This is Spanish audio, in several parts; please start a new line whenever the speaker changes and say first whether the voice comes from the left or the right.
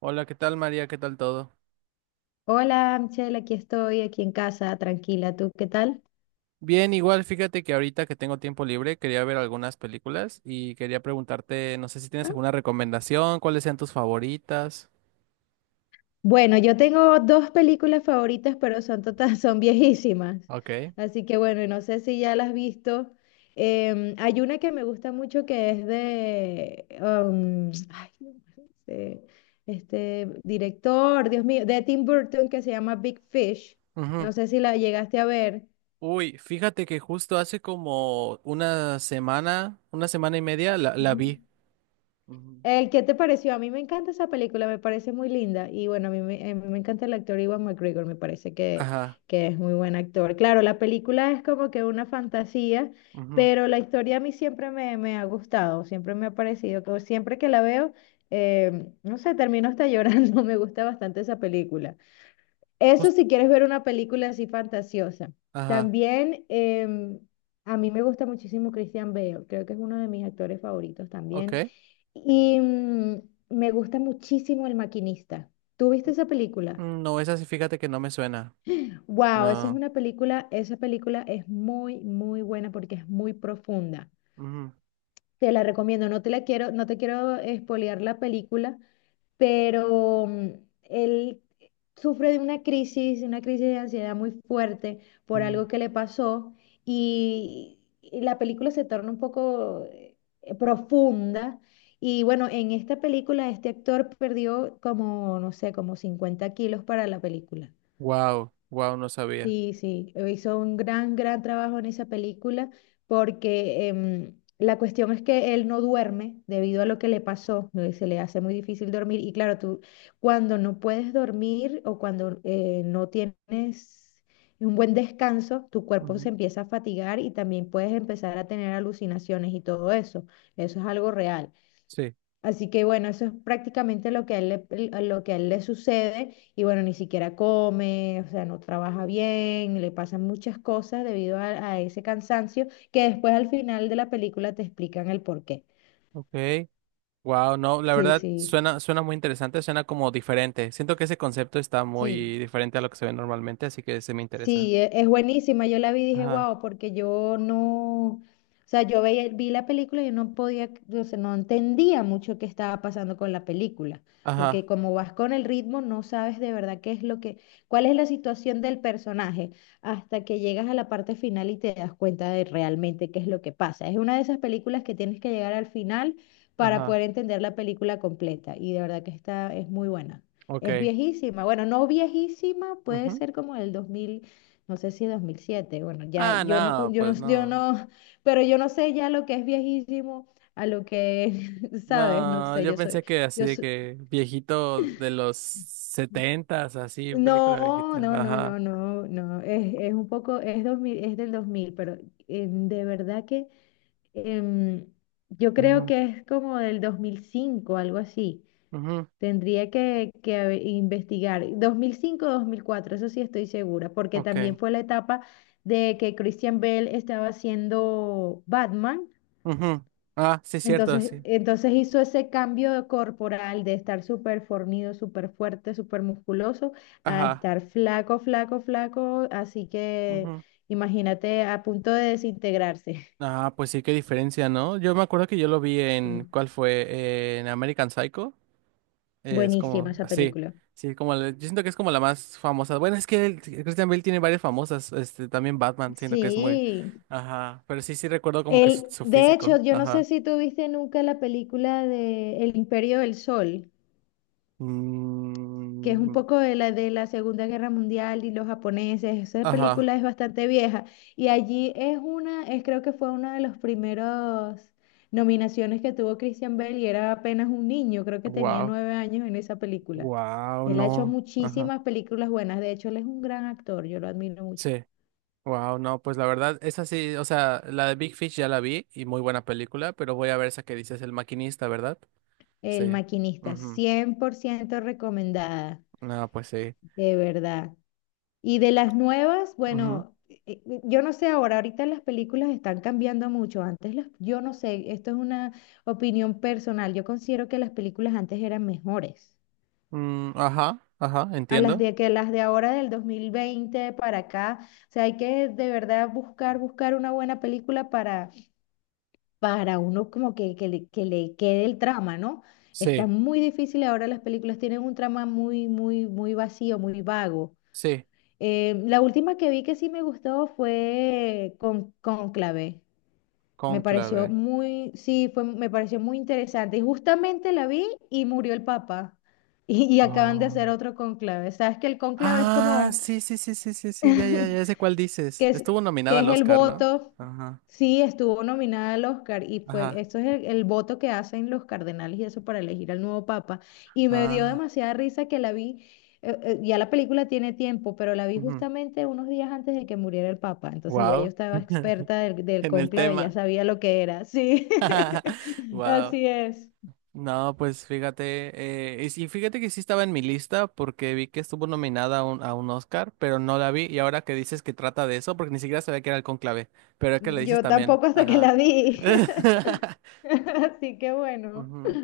right: Hola, ¿qué tal María? ¿Qué tal todo?
left: Hola, Michelle, aquí estoy, aquí en casa, tranquila. ¿Tú qué tal?
right: Bien, igual fíjate que ahorita que tengo tiempo libre quería ver algunas películas y quería preguntarte, no sé si tienes
left: Ah,
right: alguna recomendación, cuáles sean tus favoritas.
left: Bueno, yo tengo dos películas favoritas, pero son total, son viejísimas.
right: Ok.
left: Así que bueno, no sé si ya las has visto. Hay una que me gusta mucho que es de, ay, no sé, este director, Dios mío, de Tim Burton que se llama Big Fish.
right: Ujú.
left: No sé si la llegaste a ver.
right: Uy, fíjate que justo hace como una semana y media la
left: Ujú.
right: vi. Ujú.
left: ¿Qué te pareció? A mí me encanta esa película, me parece muy linda. Y bueno, a mí me encanta el actor Iwan McGregor, me parece que,
right: Ajá.
left: que es muy buen actor. Claro, la película es como que una fantasía,
right: Ujú,
left: pero la historia a mí siempre me ha gustado, siempre me ha parecido, que siempre que la veo, no sé, termino hasta llorando, me gusta bastante esa película. Eso
right: jus-
left: si quieres ver una película así fantasiosa.
right: ajá.
left: También a mí me gusta muchísimo Christian Bale, creo que es uno de mis actores favoritos también.
right: Ok.
left: Y mm, me gusta muchísimo El Maquinista. ¿Tú viste esa película?
right: Mm, no, esa sí, fíjate que no me suena.
left: Wow, esa es
right: No.
left: una película, esa película es muy, muy buena porque es muy profunda. Te la recomiendo, no te la quiero, no te quiero espolear la película, pero mm, él sufre de una crisis de ansiedad muy fuerte por algo que le pasó y la película se torna un poco profunda. Y bueno, en esta película este actor perdió como, no sé, como 50 kilos para la película.
right: Wow, wow, no sabía.
left: Sí, sí, hizo un gran, gran trabajo en esa película porque la cuestión es que él no duerme debido a lo que le pasó, ¿no? Se le hace muy difícil dormir y claro, tú cuando no puedes dormir o cuando no tienes un buen descanso, tu cuerpo
right: Ujú.
left: se empieza a fatigar y también puedes empezar a tener alucinaciones y todo eso, eso es algo real.
right: Sí.
left: Así que bueno, eso es prácticamente lo que a lo que a él le sucede y bueno, ni siquiera come, o sea, no trabaja bien, le pasan muchas cosas debido a ese cansancio que después al final de la película te explican el por qué.
right: Ok. Wow, no, la
left: Sí,
right: verdad
left: sí,
right: suena, suena muy interesante, suena como diferente. Siento que ese concepto está
left: sí.
right: muy diferente a lo que se ve normalmente, así que se me interesa.
left: Sí, es buenísima. Yo la vi y dije,
right: Ajá,
left: wow, porque yo no, o sea, vi la película y yo no podía, o sea, no entendía mucho qué estaba pasando con la película, porque
right: ajá,
left: como vas con el ritmo, no sabes de verdad qué es lo que, cuál es la situación del personaje, hasta que llegas a la parte final y te das cuenta de realmente qué es lo que pasa. Es una de esas películas que tienes que llegar al final para
right: ajá,
left: poder entender la película completa, y de verdad que esta es muy buena. Es
right: ok.
left: viejísima, bueno, no viejísima, puede
right: Ujú.
left: ser como el 2000 no sé si 2007, bueno, ya
right: Ah,
left: yo no, con-
right: no,
left: yo no,
right: pues
left: yo
right: no.
left: no, pero yo no sé ya lo que es viejísimo a lo que, sabes, no
right: No,
left: sé,
right: yo pensé que así
left: yo
right: de
left: soy,
right: que viejito de los setentas, así, película
left: no,
right: viejita.
left: no, no,
right: Ajá.
left: no, no, no, es un poco, es 2000, es del 2000, pero de verdad que em, yo creo
right: Ujú,
left: que es como del 2005, algo así.
right: ujú,
left: Tendría que investigar. 2005-2004, eso sí estoy segura, porque también
right: ok.
left: fue la etapa de que Christian Bale estaba haciendo Batman.
right: Ujú. Ah, sí, cierto,
left: Entonces,
right: sí.
left: entonces hizo ese cambio corporal de estar súper fornido, súper fuerte, súper musculoso, a
right: Ajá.
left: estar flaco, flaco, flaco. Así que
right: Ujú.
left: imagínate a punto de desintegrarse.
right: Ah, pues sí, qué diferencia, ¿no? Yo me acuerdo que yo lo vi en,
left: Sí,
right: ¿cuál fue? En American Psycho. Es
left: buenísima
right: como,
left: esa
right: así,
left: película.
right: sí, como, yo siento que es como la más famosa. Bueno, es que Christian Bale tiene varias famosas, también Batman, siento que es muy,
left: Sí,
right: ajá, pero sí, sí recuerdo como que su, su
left: De hecho,
right: físico,
left: yo no sé
right: ajá.
left: si tú viste nunca la película de El Imperio del Sol, que es un
right: Mm,
left: poco de la Segunda Guerra Mundial y los japoneses. Esa película
right: ajá,
left: es bastante vieja y allí es una, es creo que fue una de los primeros nominaciones que tuvo Christian Bale y era apenas un niño, creo que tenía
right: wow,
left: 9 años en esa película.
right: wow,
left: Él ha hecho
right: no, ajá,
left: muchísimas películas buenas, de hecho él es un gran actor, yo lo admiro mucho.
right: sí. Wow, no, pues la verdad, esa sí, o sea, la de Big Fish ya la vi y muy buena película, pero voy a ver esa que dices, El Maquinista, ¿verdad?
left: El
right: Sí.
left: Maquinista,
right: Ujú.
left: 100% recomendada,
right: No, pues sí.
left: de verdad. Y de las nuevas,
right: Ujú.
left: bueno, yo no sé ahora, ahorita las películas están cambiando mucho. Antes las, yo no sé, esto es una opinión personal. Yo considero que las películas antes eran mejores.
right: Mm, ajá, ajá,
left: A las
right: entiendo.
left: de que las de ahora del 2020 para acá, o sea, hay que de verdad buscar, buscar una buena película para, uno como que, que le quede el trama, ¿no? Está
right: Sí,
left: muy difícil ahora las películas tienen un trama muy, muy, muy vacío, muy vago.
right: sí,
left: La última que vi que sí me gustó fue con Cónclave. Me
right: Cónclave.
left: pareció muy, sí, fue, me pareció muy interesante. Y justamente la vi y murió el Papa. Y acaban de hacer
right: Oh.
left: otro cónclave. Sabes que el cónclave es
right: Ah,
left: como
right: sí, sí, sí, sí, sí, sí, ya, ya, ya sé cuál dices.
left: que es,
right: Estuvo
left: que
right: nominada al
left: es el
right: Oscar, ¿no?
left: voto,
right: Ajá,
left: sí estuvo nominada al Oscar y fue,
right: ajá.
left: esto es el voto que hacen los cardenales y eso para elegir al nuevo papa. Y me dio
right: Ah,
left: demasiada risa que la vi, ya la película tiene tiempo, pero la vi justamente unos días antes de que muriera el papa. Entonces ya yo
right: wow.
left: estaba experta del
right: En el
left: cónclave, ya
right: tema.
left: sabía lo que era, sí.
right: Wow.
left: Así es.
right: No, pues fíjate, y sí, fíjate que sí estaba en mi lista porque vi que estuvo nominada a un Oscar, pero no la vi. Y ahora que dices que trata de eso, porque ni siquiera sabía que era el conclave, pero es que le dices
left: Yo
right: también,
left: tampoco hasta que
right: ajá.
left: la vi. Así que bueno.
right: Ujú.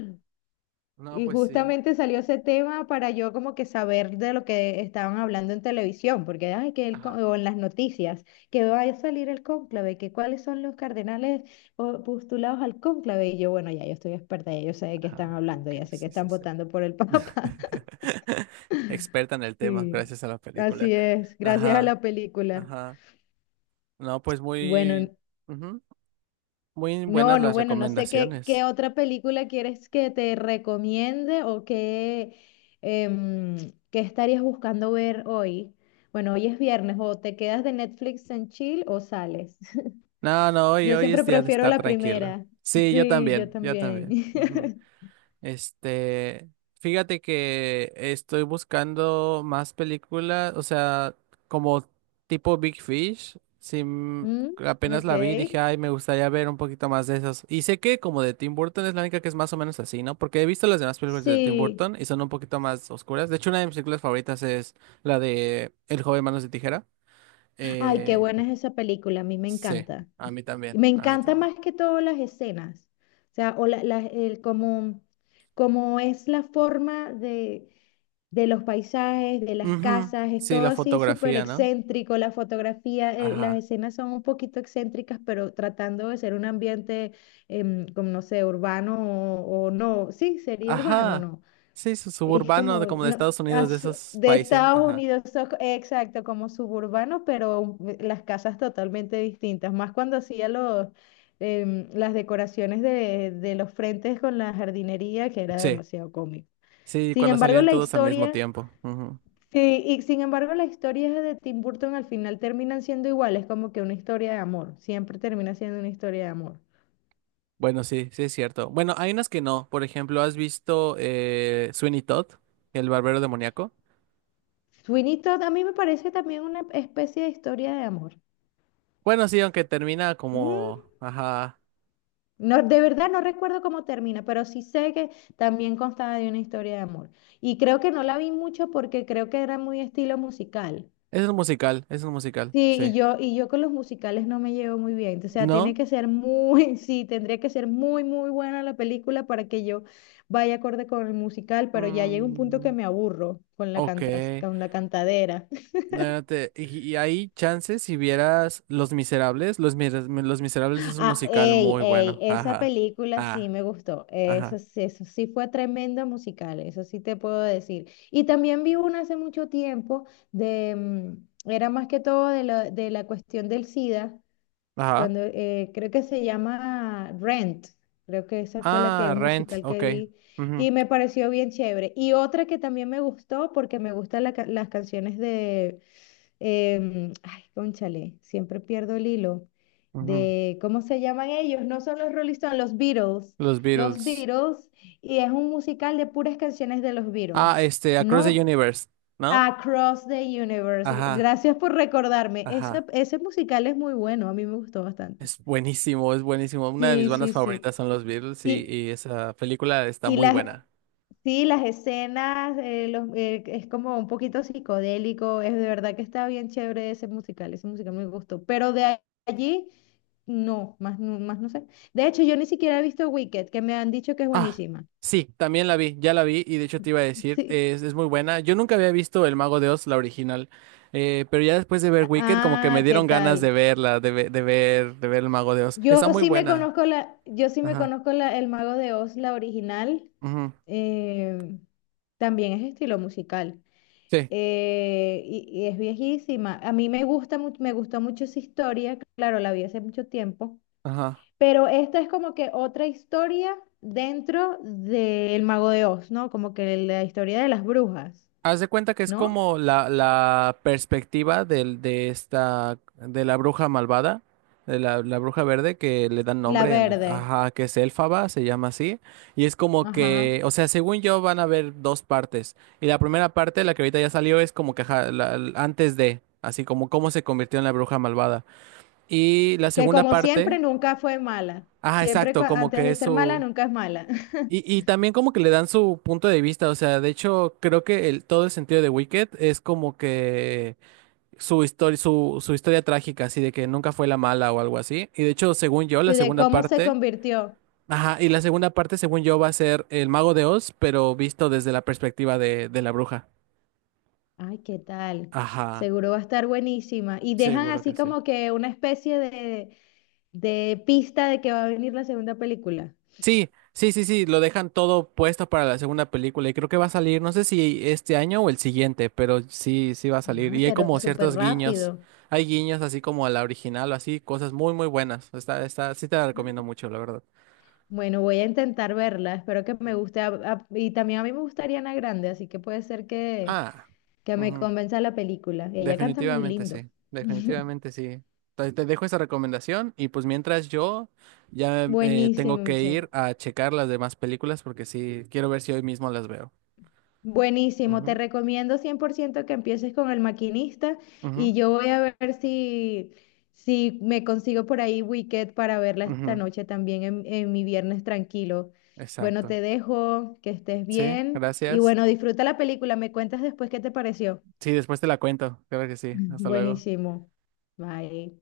right: No,
left: Y
right: pues sí,
left: justamente salió ese tema para yo como que saber de lo que estaban hablando en televisión, porque ay, que el, co-
right: ajá,
left: o en las noticias, que va a salir el cónclave, que cuáles son los cardenales o- postulados al cónclave. Y yo, bueno, ya yo estoy experta, ya yo sé de qué están
right: ajá,
left: hablando,
right: ok,
left: ya sé que
right: sí,
left: están
right: sí, sí.
left: votando por el Papa.
right: Experta en el tema,
left: Sí,
right: gracias a la película.
left: así es, gracias a
right: Ajá,
left: la película.
right: ajá. No, pues muy,
left: Bueno,
right: ujú, muy
left: no,
right: buenas
left: no,
right: las
left: bueno, no sé qué
right: recomendaciones.
left: otra película quieres que te recomiende o qué, em, qué estarías buscando ver hoy. Bueno, hoy es viernes, o te quedas de Netflix en chill o sales.
right: No, no, hoy,
left: Yo
right: hoy
left: siempre
right: es día de
left: prefiero
right: estar
left: la
right: tranquilo.
left: primera.
right: Sí, yo
left: Sí, yo
right: también, yo
left: también.
right: también. Ujú. Este, Fíjate que estoy buscando más películas, o sea, como tipo Big Fish. Sí,
left: Mm,
right: apenas
left: ok.
right: la vi, y dije, ay, me gustaría ver un poquito más de esas. Y sé que como de Tim Burton es la única que es más o menos así, ¿no? Porque he visto las demás películas de Tim
left: Sí.
right: Burton y son un poquito más oscuras. De hecho, una de mis películas favoritas es la de El joven manos de tijera.
left: Ay, qué
right: Eh,
left: buena es esa película, a mí me
right: sí,
left: encanta.
right: a mí también,
left: Me
right: a mí
left: encanta
right: también.
left: más que todo las escenas. O sea, o la- el, como es la forma de los paisajes, de las
right: Ujú.
left: casas, es
right: Sí,
left: todo
right: la
left: así súper
right: fotografía, ¿no?
left: excéntrico, la fotografía, las
right: Ajá.
left: escenas son un poquito excéntricas, pero tratando de ser un ambiente, como no sé, urbano o no, sí, sería urbano,
right: Ajá.
left: no.
right: Sí, su
left: Es
right: suburbano de
left: como
right: como de
left: no,
right: Estados Unidos, de esos
left: de
right: países.
left: Estados
right: Ajá.
left: Unidos, exacto, como suburbano, pero las casas totalmente distintas, más cuando hacía los, las decoraciones de los frentes con la jardinería, que era
right: Sí.
left: demasiado cómico.
right: Sí,
left: Sin
right: cuando
left: embargo,
right: salían
left: la
right: todos al mismo
left: historia.
right: tiempo. Ujú.
left: Sí, y sin embargo las historias de Tim Burton al final terminan siendo iguales, como que una historia de amor, siempre termina siendo una historia de amor.
right: Bueno, sí, sí es cierto. Bueno, hay unas que no. Por ejemplo, ¿has visto Sweeney Todd, el barbero demoníaco?
left: Sweeney Todd a mí me parece también una especie de historia de amor.
right: Bueno, sí, aunque termina
left: Mm,
right: como. Ajá.
left: No, de verdad no recuerdo cómo termina, pero sí sé que también constaba de una historia de amor. Y creo que no la vi mucho porque creo que era muy estilo musical.
right: Es un musical,
left: Sí,
right: sí.
left: y yo con los musicales no me llevo muy bien. O sea, tiene
right: ¿No?
left: que ser muy, sí, tendría que ser muy, muy buena la película para que yo vaya acorde con el musical, pero ya llega un punto que
right: Mm,
left: me aburro con la
right: ok.
left: cantas, con la cantadera.
right: No, y hay chances si vieras Los Miserables. Los Miserables es un
left: Ah,
right: musical
left: ey,
right: muy
left: ey,
right: bueno.
left: esa
right: Ajá.
left: película sí
right: Ah,
left: me gustó.
right: ajá.
left: Eso, eso sí fue tremendo musical, eso sí te puedo decir. Y también vi una hace mucho tiempo de, era más que todo de la cuestión del SIDA
right: Ajá.
left: cuando, creo que se llama Rent, creo que esa fue la que,
right: Ah,
left: un
right: Rent.
left: musical
right: Ok.
left: que vi y
right: Ujú,
left: me pareció bien chévere. Y otra que también me gustó porque me gustan las canciones de, ay, cónchale, siempre pierdo el hilo,
right: ujú.
left: de, ¿cómo se llaman ellos? No son los Rolling Stones,
right: Los
left: los
right: Beatles.
left: Beatles, y es un musical de puras canciones de los
right: Ah,
left: Beatles.
right: Across the
left: No,
right: Universe, ¿no?
left: Across the Universe.
right: Ajá,
left: Gracias por recordarme. Ese,
right: ajá.
left: ese musical es muy bueno, a mí me gustó bastante.
right: Es buenísimo, es buenísimo. Una de mis
left: Sí,
right: bandas
left: sí, sí.
right: favoritas son los Beatles y,
left: Y,
right: y esa película está
left: y
right: muy
left: las,
right: buena.
left: sí, las escenas, los, es como un poquito psicodélico, es de verdad que está bien chévere ese musical me gustó, pero allí, no, más, más no sé. De hecho, yo ni siquiera he visto Wicked, que me han dicho que es
right: Ah,
left: buenísima.
right: sí, también la vi, ya la vi y de hecho te iba a decir,
left: Sí.
right: es muy buena. Yo nunca había visto El Mago de Oz, la original, pero ya después de ver Wicked como que me
left: Ah, ¿qué
right: dieron ganas de
left: tal?
right: verla, de ver El Mago de Oz. Está
left: Yo
right: muy
left: sí me
right: buena.
left: conozco la, yo sí me
right: Ajá.
left: conozco la, El Mago de Oz, la original,
right: Ujú.
left: eh, también es estilo musical.
right: Sí.
left: Y es viejísima. A mí me gusta, me gustó mucho esa historia, claro, la vi hace mucho tiempo,
right: Ajá.
left: pero esta es como que otra historia dentro del Mago de Oz, ¿no? Como que la historia de las brujas,
right: Haz de cuenta que es
left: ¿no?
right: como la perspectiva de la bruja malvada, de la bruja verde que le dan
left: La
right: nombre en,
left: verde,
right: ajá, que es Elfaba, se llama así. Y es como que,
left: ajá.
right: o sea, según yo van a haber dos partes. Y la primera parte, la que ahorita ya salió, es como que ajá, antes de, así como cómo se convirtió en la bruja malvada. Y la
left: Que
right: segunda
left: como
right: parte,
left: siempre nunca fue mala.
right: ajá,
left: Siempre
right: exacto, como
left: antes
right: que
left: de
right: es
left: ser mala,
right: su.
left: nunca es mala.
right: Y también como que le dan su punto de vista, o sea, de hecho creo que todo el sentido de Wicked es como que su historia, su historia trágica, así de que nunca fue la mala o algo así. Y de hecho, según yo, la
left: Y de
right: segunda
left: cómo se
right: parte,
left: convirtió.
right: ajá, y la segunda parte, según yo, va a ser el Mago de Oz, pero visto desde la perspectiva de la bruja.
left: Ay, ¿qué tal?
right: Ajá,
left: Seguro va a estar buenísima. Y dejan
right: seguro
left: así
right: que sí.
left: como que una especie de pista de que va a venir la segunda película.
right: Sí, sí, sí, sí, lo dejan todo puesto para la segunda película y creo que va a salir, no sé si este año o el siguiente, pero sí, sí va a salir.
left: Ah,
right: Y hay
left: pero
right: como
left: súper
right: ciertos guiños,
left: rápido.
right: hay guiños así como a la original o así, cosas muy, muy buenas. Sí te la recomiendo mucho, la verdad.
left: Bueno, voy a intentar verla. Espero que me
right: Bien.
left: guste. Y también a mí me gustaría Ana Grande, así que puede ser
right: Ah.
left: que me
right: Ujú.
left: convenza la película. Ella canta muy
right: Definitivamente
left: lindo.
right: sí, definitivamente sí. Te dejo esa recomendación y pues mientras yo ya tengo
left: Buenísimo,
right: que
left: Michelle.
right: ir a checar las demás películas porque sí, quiero ver si hoy mismo las veo.
left: Buenísimo, te
right: Ujú,
left: recomiendo 100% que empieces con El Maquinista
right: ujú,
left: y yo voy a ver si, si me consigo por ahí Wicked para verla esta
right: ujú.
left: noche también en mi viernes tranquilo. Bueno,
right: Exacto.
left: te dejo, que estés
right: Sí,
left: bien y
right: gracias.
left: bueno, disfruta la película, me cuentas después qué te pareció.
right: Sí, después te la cuento. Claro que sí. Hasta luego.
left: Buenísimo. Bye.